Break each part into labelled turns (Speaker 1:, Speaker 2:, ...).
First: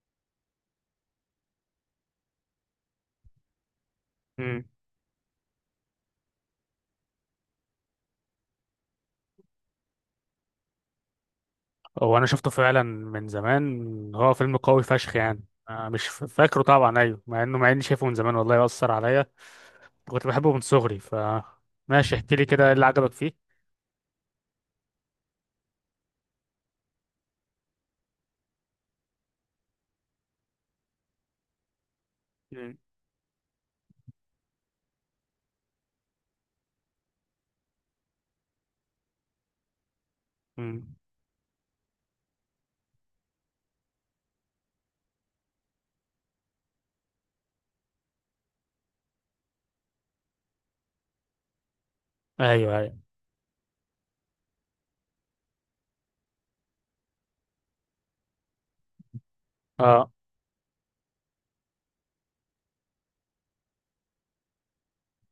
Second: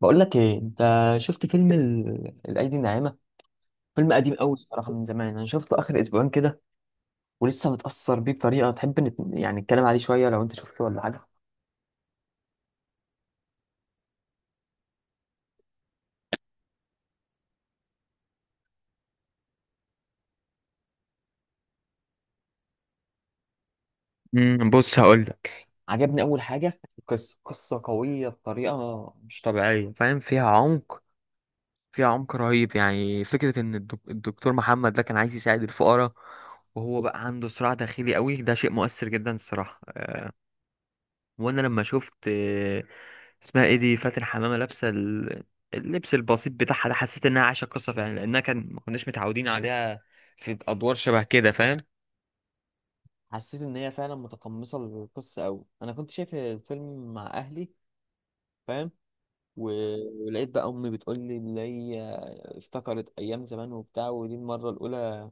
Speaker 1: بقول لك ايه انت؟ شفت فيلم الايدي الناعمه. فيلم قديم قوي
Speaker 2: مم.
Speaker 1: الصراحه، من زمان انا شفته اخر اسبوعين كده، ولسه متاثر بيه بطريقه. تحب يعني نتكلم عليه شويه لو انت شفته ولا حاجه.
Speaker 2: هو انا شفته فعلا من زمان، هو فيلم قوي فشخ يعني. أنا مش فاكره طبعا، ايوه، مع اني شايفه من زمان، والله اثر عليا. كنت بحبه من صغري، ف ماشي، احكي لي كده، ايه اللي عجبك فيه؟
Speaker 1: بص، هقول لك. عجبني اول حاجه قصه قصه قويه بطريقه مش طبيعيه، فاهم؟ فيها عمق، فيها عمق رهيب.
Speaker 2: مم.
Speaker 1: يعني فكره ان الدكتور محمد ده كان عايز يساعد الفقراء، وهو بقى عنده صراع داخلي قوي. ده شيء مؤثر جدا الصراحه.
Speaker 2: مم.
Speaker 1: وانا لما شفت اسمها ايه دي، فاتن حمامه، لابسه اللبس البسيط بتاعها ده، حسيت انها عايشه قصه فعلا، لانها كان ما كناش متعودين عليها في ادوار شبه كده، فاهم.
Speaker 2: ايوه، ايوه.
Speaker 1: حسيت ان هي فعلا متقمصه القصه قوي. انا كنت شايف الفيلم مع اهلي، فاهم،
Speaker 2: اه،
Speaker 1: ولقيت بقى امي بتقول لي، اللي هي افتكرت ايام زمان وبتاع، ودي المره الاولى.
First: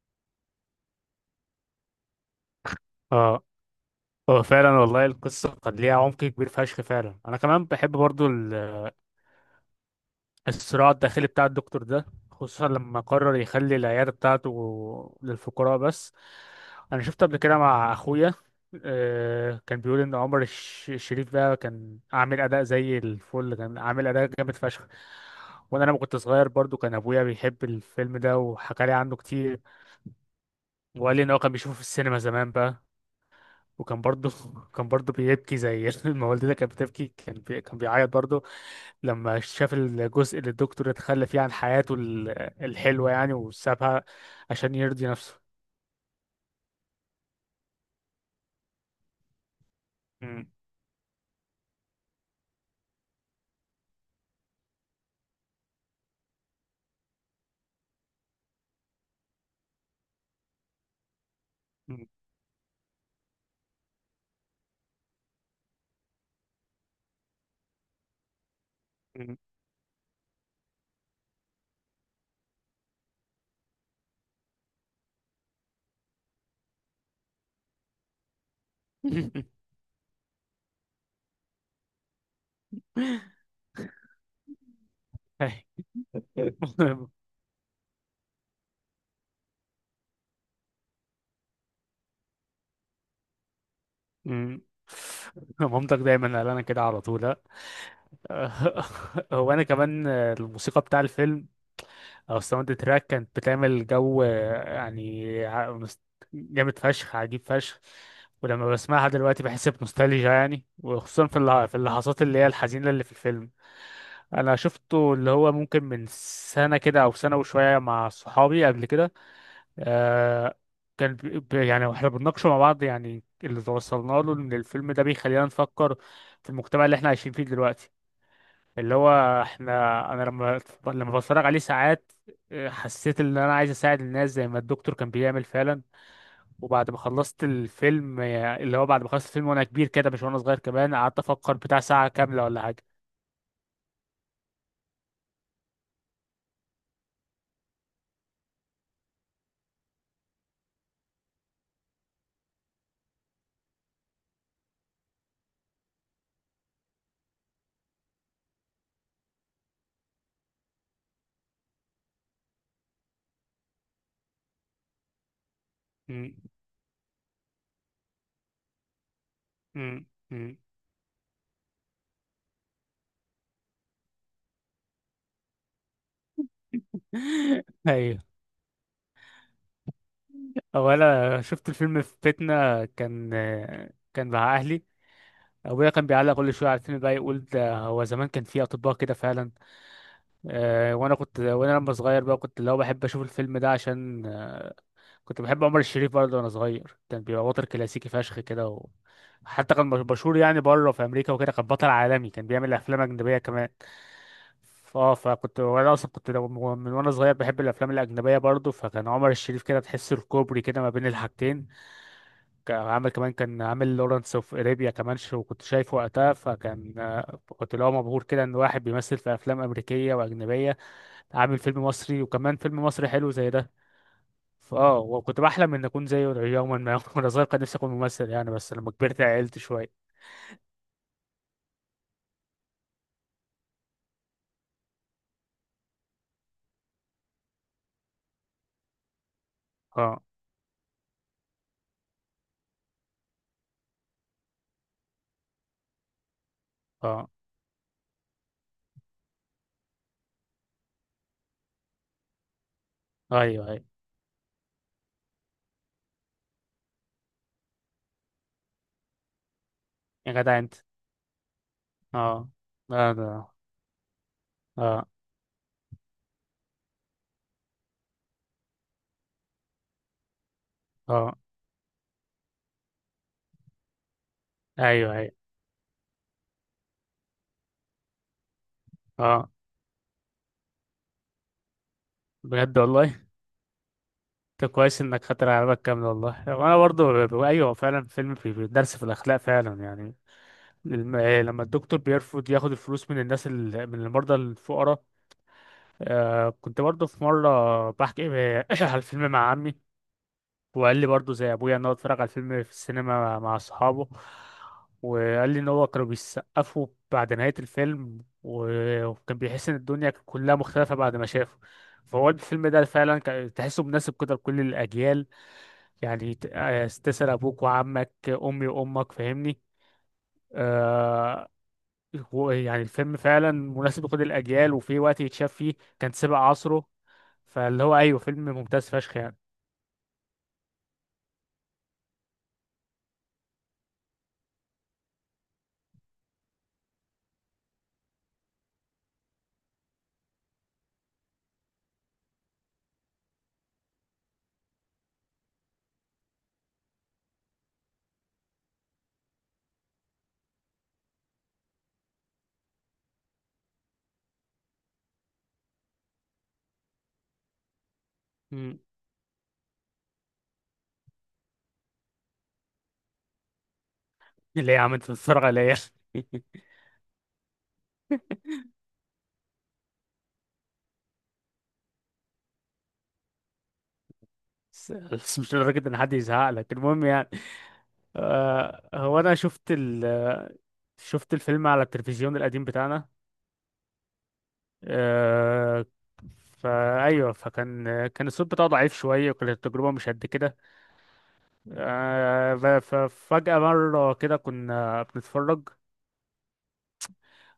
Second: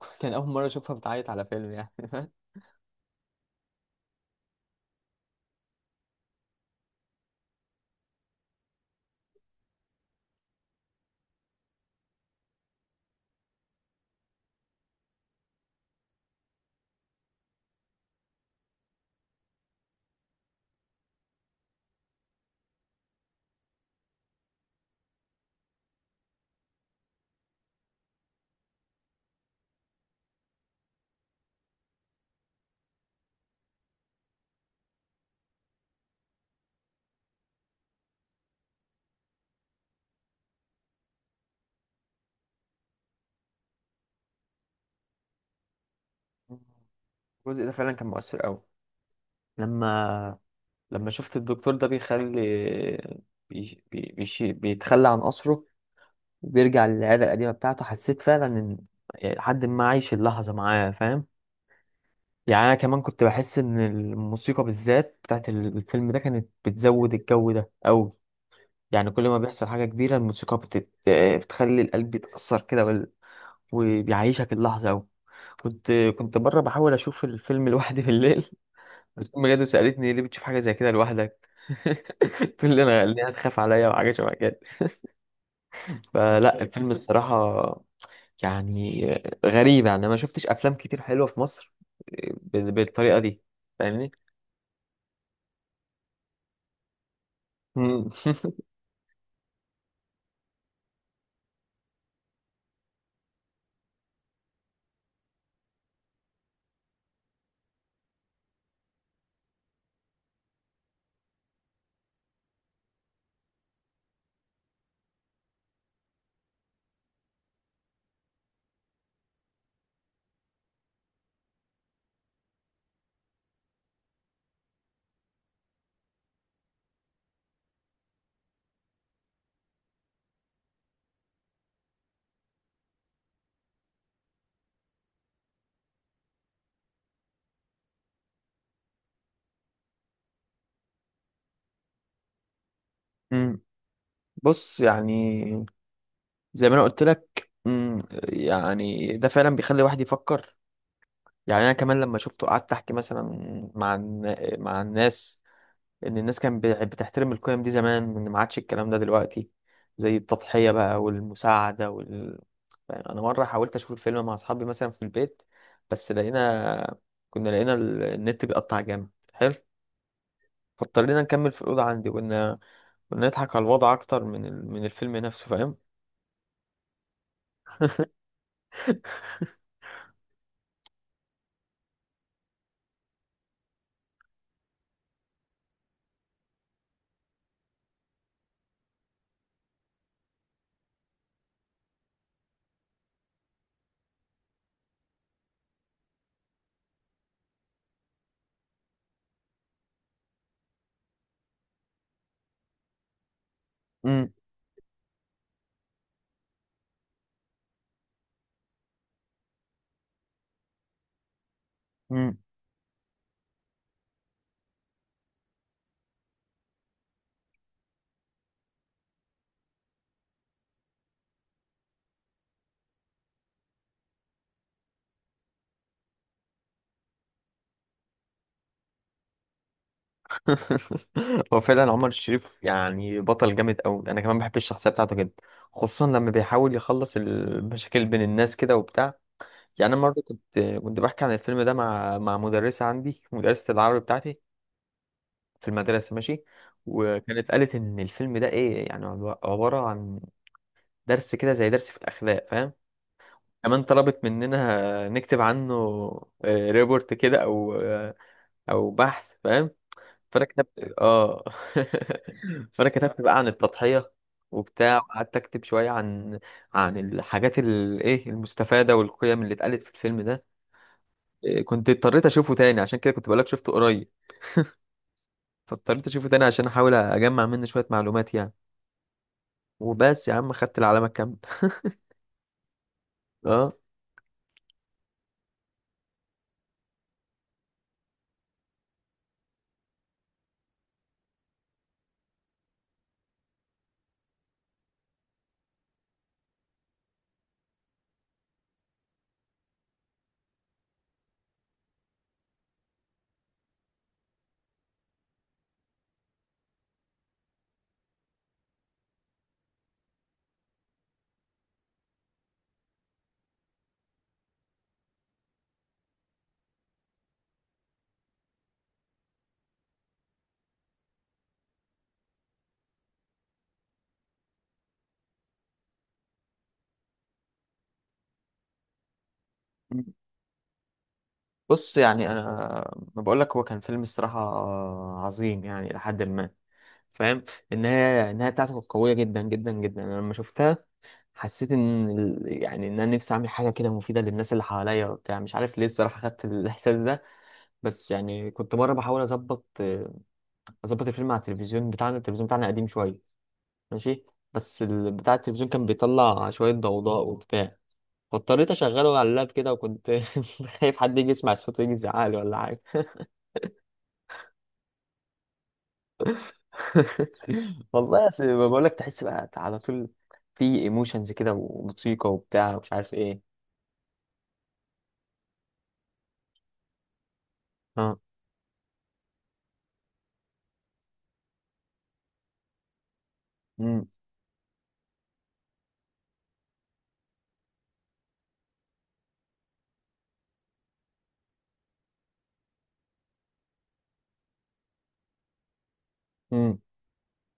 Speaker 1: كان اول مره اشوفها بتعيط على فيلم يعني.
Speaker 2: اه. هو فعلا والله، القصه قد ليها عمق كبير فشخ فعلا، انا كمان بحب برضو. الصراع الداخلي بتاع الدكتور ده، خصوصا لما قرر يخلي العيادة بتاعته للفقراء بس. أنا شفت قبل كده مع أخويا. كان بيقول إن عمر الشريف ده كان عامل أداء زي الفل، كان عامل أداء جامد فشخ. وأنا لما كنت صغير برضو، كان أبويا بيحب الفيلم ده وحكى لي عنه كتير. وقال لي إن هو كان بيشوفه في السينما زمان بقى. وكان برضو كان برضو بيبكي زي ما والدتي كانت بتبكي، كان بيعيط برضو، لما شاف الجزء اللي الدكتور اتخلى فيه عن حياته الحلوة يعني، وسابها عشان يرضي نفسه.
Speaker 1: الجزء ده فعلا كان مؤثر قوي، لما
Speaker 2: مم.
Speaker 1: لما شفت الدكتور ده بيخلي بيتخلى عن قصره، وبيرجع للعادة القديمة بتاعته، حسيت فعلا إن، يعني، لحد ما عايش اللحظة معاه، فاهم.
Speaker 2: مم.
Speaker 1: يعني أنا كمان كنت بحس إن الموسيقى بالذات بتاعت الفيلم ده كانت بتزود الجو ده أوي. يعني كل
Speaker 2: مم.
Speaker 1: ما بيحصل حاجة كبيرة الموسيقى بتخلي القلب يتأثر كده وبيعيشك اللحظة أوي. كنت كنت بره بحاول أشوف الفيلم لوحدي بالليل. بس أمي جت وسألتني ليه بتشوف حاجة زي كده لوحدك. تقول لي أنا ليه هتخاف عليا، وحاجة شبه كده.
Speaker 2: أي.
Speaker 1: فلا، الفيلم الصراحة يعني غريب. يعني أنا ما شفتش أفلام كتير حلوة في مصر بالطريقة دي، فاهمني.
Speaker 2: مم. مامتك دايما قال انا كده على طول، ها؟
Speaker 1: مم.
Speaker 2: هو انا كمان، الموسيقى بتاع الفيلم او الساوند تراك كانت بتعمل جو، يعني جامد فشخ، عجيب فشخ. ولما بسمعها دلوقتي بحس بنوستالجيا يعني، وخصوصا في اللحظات اللي هي الحزينة اللي في الفيلم. انا شفته، اللي هو ممكن من سنه كده او سنه وشويه، مع صحابي قبل كده. آه يعني، واحنا بنناقشه مع بعض، يعني اللي توصلنا له ان الفيلم ده بيخلينا نفكر في المجتمع اللي احنا عايشين فيه دلوقتي، اللي هو انا لما بتفرج عليه ساعات، حسيت ان انا عايز اساعد الناس زي ما الدكتور كان بيعمل فعلا. وبعد ما خلصت الفيلم، اللي هو بعد ما خلصت الفيلم وانا كبير كده، مش وانا صغير كمان، قعدت افكر بتاع ساعه كامله ولا حاجه.
Speaker 1: مم. بص، يعني زي ما أنا قلت لك يعني ده فعلا بيخلي الواحد يفكر. يعني أنا كمان لما شفته قعدت أحكي مثلا مع مع الناس ان الناس كانت بتحترم القيم دي زمان، ان ما عادش الكلام ده دلوقتي، زي التضحية بقى والمساعدة يعني انا مرة حاولت اشوف الفيلم مع اصحابي مثلا في البيت، بس
Speaker 2: م-
Speaker 1: كنا لقينا النت بيقطع جامد حلو،
Speaker 2: م- م.
Speaker 1: فاضطرينا نكمل في الأوضة عندي، وإن نضحك على الوضع أكتر من الفيلم نفسه، فاهم؟
Speaker 2: ايوه. هو انا شفت الفيلم في بيتنا، كان مع اهلي. ابويا كان بيعلق كل شويه على الفيلم بقى، يقول ده هو زمان كان في اطباء كده فعلا. وانا لما صغير بقى، كنت اللي هو بحب اشوف الفيلم ده عشان، كنت بحب عمر الشريف برضه وانا صغير، كان بيبقى بطل كلاسيكي فشخ كده حتى كان مشهور يعني، بره في امريكا وكده، كان بطل عالمي، كان بيعمل افلام اجنبيه كمان.
Speaker 1: امم
Speaker 2: اه فكنت، وانا اصلا كنت من وانا صغير بحب الافلام الاجنبيه برضه، فكان عمر الشريف كده، تحس الكوبري كده ما بين الحاجتين.
Speaker 1: امم.
Speaker 2: كان عامل لورنس اوف ارابيا كمان، شو كنت شايفه وقتها. فكان كنت اللي هو مبهور كده، ان واحد بيمثل في افلام امريكيه واجنبيه، عامل فيلم مصري، وكمان فيلم مصري حلو زي ده. وكنت بحلم ان اكون زيه يوما ما. وانا صغير كان نفسي اكون ممثل يعني، بس لما كبرت عقلت شويه.
Speaker 1: هو فعلا عمر الشريف يعني بطل جامد قوي. انا كمان بحب الشخصيه بتاعته جدا، خصوصا لما بيحاول يخلص المشاكل بين الناس كده وبتاع. يعني انا مره
Speaker 2: اه،
Speaker 1: كنت بحكي عن الفيلم ده مع مدرسه عندي، مدرسه العربي بتاعتي في المدرسه، ماشي.
Speaker 2: اه.
Speaker 1: وكانت قالت ان الفيلم ده ايه يعني، عباره عن درس كده، زي درس في الاخلاق، فاهم.
Speaker 2: ايوه،
Speaker 1: كمان
Speaker 2: ايوه.
Speaker 1: طلبت مننا نكتب عنه ريبورت كده، او او بحث، فاهم.
Speaker 2: يا
Speaker 1: فانا
Speaker 2: جدع انت!
Speaker 1: كتبت اه
Speaker 2: اه،
Speaker 1: فانا
Speaker 2: اه،
Speaker 1: كتبت
Speaker 2: ده،
Speaker 1: بقى عن التضحيه وبتاع،
Speaker 2: اه،
Speaker 1: وقعدت اكتب شويه عن الحاجات، الايه، المستفاده، والقيم اللي اتقالت في الفيلم ده.
Speaker 2: اه.
Speaker 1: كنت اضطريت اشوفه تاني عشان كده، كنت بقولك شفته قريب.
Speaker 2: ايوه، ايوه،
Speaker 1: فاضطريت اشوفه تاني عشان احاول اجمع منه شوية معلومات يعني.
Speaker 2: اه.
Speaker 1: وبس يا عم، خدت العلامة الكاملة.
Speaker 2: بجد والله.
Speaker 1: اه.
Speaker 2: طب كويس انك خاطر على بالك كامل، والله وانا برضو، ايوه فعلا، فيلم، في درس في الاخلاق فعلا يعني. لما الدكتور بيرفض ياخد الفلوس من الناس، من المرضى الفقراء. كنت برضه في مرة بحكي على الفيلم مع عمي، وقال لي برضه زي أبويا إن هو اتفرج على الفيلم في السينما مع أصحابه. وقال لي إن هو كانوا بيسقفوا بعد نهاية الفيلم، و- وكان بيحس إن الدنيا كلها مختلفة بعد ما شافه. فهو الفيلم ده فعلا، تحسه مناسب كده لكل الأجيال، يعني تسأل أبوك وعمك، أمي وأمك، فاهمني؟ آه، هو يعني الفيلم فعلا مناسب لكل الأجيال، وفي وقت يتشاف فيه، كان سابق عصره. فاللي هو، أيوه، فيلم ممتاز فشخ يعني.
Speaker 1: بص يعني، انا ما بقول لك، هو كان فيلم الصراحه عظيم يعني، لحد ما، فاهم. النهايه، النهايه بتاعته كانت قويه جدا جدا جدا. انا لما شفتها حسيت ان يعني ان انا نفسي اعمل حاجه كده مفيده للناس اللي حواليا وبتاع، مش عارف ليه الصراحه خدت الاحساس ده. بس يعني كنت مره بحاول اظبط الفيلم على التلفزيون بتاعنا. التلفزيون بتاعنا قديم شويه، ماشي، بس بتاع التلفزيون كان بيطلع شوية ضوضاء وبتاع. فاضطريت
Speaker 2: مم.
Speaker 1: أشغله على اللاب كده، وكنت خايف حد يجي يسمع الصوت ويجي يزعق لي، ولا حاجة.
Speaker 2: اللي هي عملت تتفرج عليا.
Speaker 1: والله أصل بقول لك، تحس بقى على طول في ايموشنز كده، وموسيقى، وبتاع، ومش عارف ايه.
Speaker 2: بس، بس، مش لدرجة إن حد يزهق لك، المهم يعني.
Speaker 1: اه.
Speaker 2: هو أنا شفت الفيلم على التلفزيون القديم بتاعنا.
Speaker 1: امم
Speaker 2: آه فأيوه، فكان الصوت بتاعه ضعيف شوية، وكانت التجربة مش قد كده. آه ف- ففجأة مرة كده كنا بنتفرج
Speaker 1: امم.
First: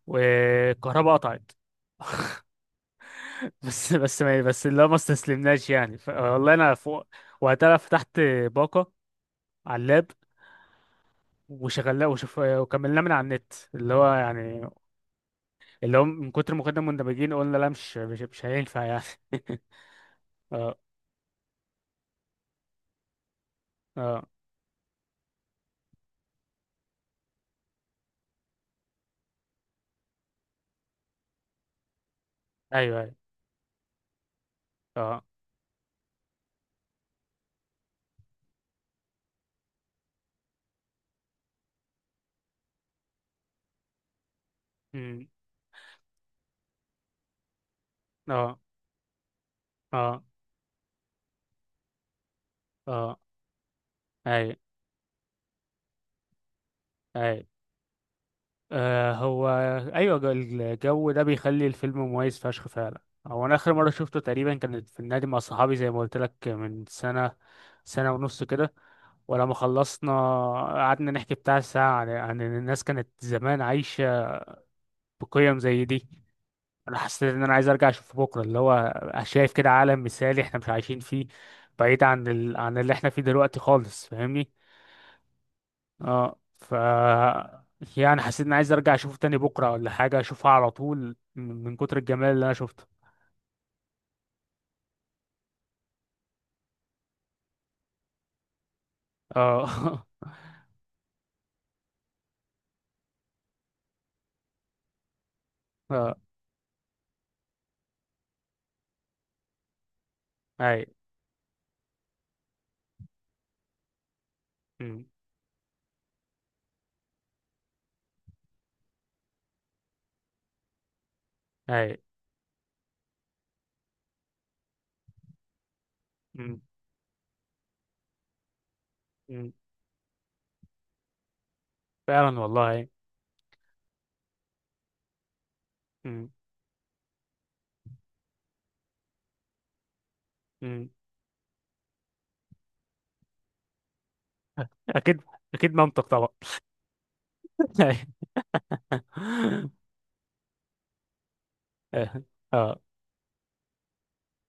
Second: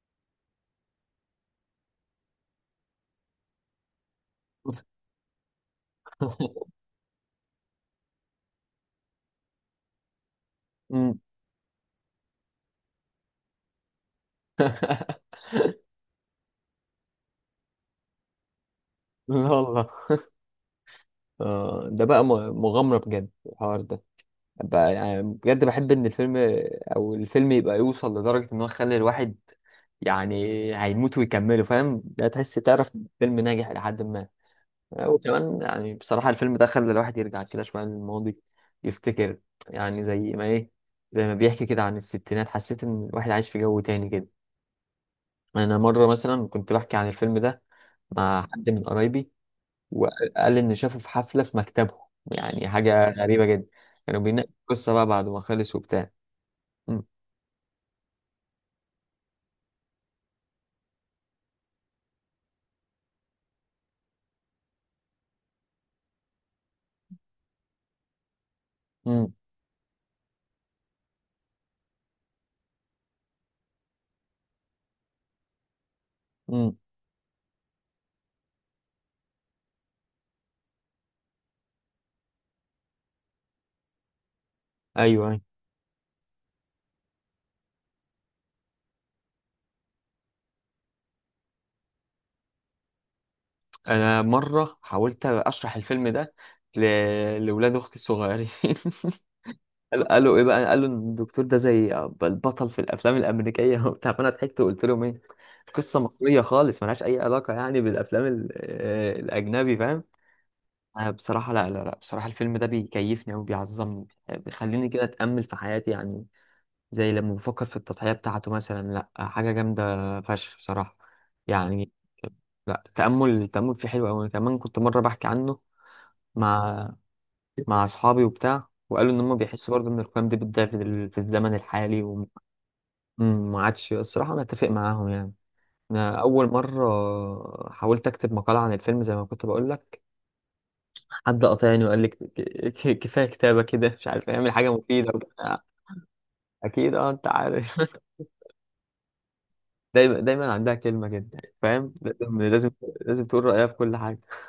Speaker 2: والكهرباء قطعت. بس اللي هو ما استسلمناش يعني، والله انا فوق وقتها، فتحت باقه على اللاب
Speaker 1: امم.
Speaker 2: وشغلناه، وكملناه من على النت، اللي هو يعني، اللي هو من كتر ما كنا مندمجين، قلنا لا، مش هينفع يعني.
Speaker 1: لا والله.
Speaker 2: اه،
Speaker 1: ده بقى مغامرة بجد الحوار ده.
Speaker 2: اه،
Speaker 1: يعني بجد بحب ان الفيلم، او الفيلم يبقى يوصل لدرجة ان هو يخلي الواحد، يعني، هيموت ويكمله، فاهم، لا، تحس، تعرف
Speaker 2: ايوه،
Speaker 1: إن
Speaker 2: ايوه،
Speaker 1: الفيلم ناجح الى حد ما.
Speaker 2: اه.
Speaker 1: وكمان يعني بصراحة الفيلم ده خلى الواحد يرجع كده شوية للماضي، يفتكر، يعني زي ما بيحكي كده عن الستينات، حسيت ان الواحد عايش في جو تاني كده.
Speaker 2: أمم،
Speaker 1: انا مرة مثلا كنت بحكي عن الفيلم ده مع
Speaker 2: اه،
Speaker 1: حد من قرايبي،
Speaker 2: اه،
Speaker 1: وقال إن شافه في حفلة في مكتبه. يعني حاجة
Speaker 2: اه،
Speaker 1: غريبة جدا. كانوا بيناقشوا
Speaker 2: ايوه،
Speaker 1: القصة بقى بعد ما خلص وبتاع. مم.
Speaker 2: ايوه. هو، ايوه، الجو ده بيخلي الفيلم مميز فشخ فعلا. هو انا اخر مره شفته تقريبا كانت في النادي مع صحابي، زي ما قلت لك، من سنه، سنه ونص كده.
Speaker 1: مم.
Speaker 2: ولما خلصنا، قعدنا نحكي بتاع ساعه عن ان الناس كانت زمان عايشه بقيم زي دي.
Speaker 1: مم.
Speaker 2: انا حسيت ان انا عايز ارجع اشوفه بكره، اللي هو شايف كده عالم مثالي احنا مش عايشين فيه، بعيد عن اللي احنا فيه دلوقتي خالص، فاهمني؟
Speaker 1: ايوه، أيوة.
Speaker 2: اه ف يعني حسيت اني عايز ارجع اشوفه تاني بكره، ولا حاجه اشوفها على طول، من كتر الجمال اللي انا شفته.
Speaker 1: انا مره حاولت اشرح الفيلم ده ل... لاولاد اختي الصغيرين.
Speaker 2: اه.
Speaker 1: قالوا ايه بقى، قالوا ان الدكتور ده زي البطل في الافلام الامريكيه وبتاع، فانا ضحكت وقلت لهم ايه، قصه
Speaker 2: اه.
Speaker 1: مصريه خالص، ملهاش اي علاقه يعني بالافلام ال... آه، الاجنبي، فاهم.
Speaker 2: اي.
Speaker 1: أنا بصراحه، لا لا لا، بصراحه الفيلم ده بيكيفني وبيعظمني، بيخليني كده
Speaker 2: أمم،
Speaker 1: اتامل في حياتي يعني. زي لما بفكر في التضحيه بتاعته مثلا، لا، حاجه جامده فشخ بصراحه يعني.
Speaker 2: اي.
Speaker 1: لا، التأمل التأمل فيه حلو أوي. أنا كمان كنت مرة بحكي عنه
Speaker 2: أمم،
Speaker 1: مع مع أصحابي وبتاع، وقالوا إن هم
Speaker 2: أمم.
Speaker 1: بيحسوا برضه إن القيم دي بتضيع في الزمن الحالي،
Speaker 2: فعلا والله، أي.
Speaker 1: وما عادش الصراحة أنا أتفق معاهم يعني. أنا
Speaker 2: أمم،
Speaker 1: أول مرة حاولت أكتب مقالة عن الفيلم زي ما كنت بقول لك،
Speaker 2: أمم.
Speaker 1: حد قاطعني وقال لي، كفاية كتابة كده، مش عارف أعمل حاجة مفيدة
Speaker 2: اكيد،
Speaker 1: وبتاع.
Speaker 2: اكيد منطق طبعا.
Speaker 1: أكيد. أه أنت عارف. دايما دايما عندها كلمة كده، فاهم،
Speaker 2: أي.
Speaker 1: لازم لازم
Speaker 2: اه.
Speaker 1: لازم تقول رأيها في كل حاجة.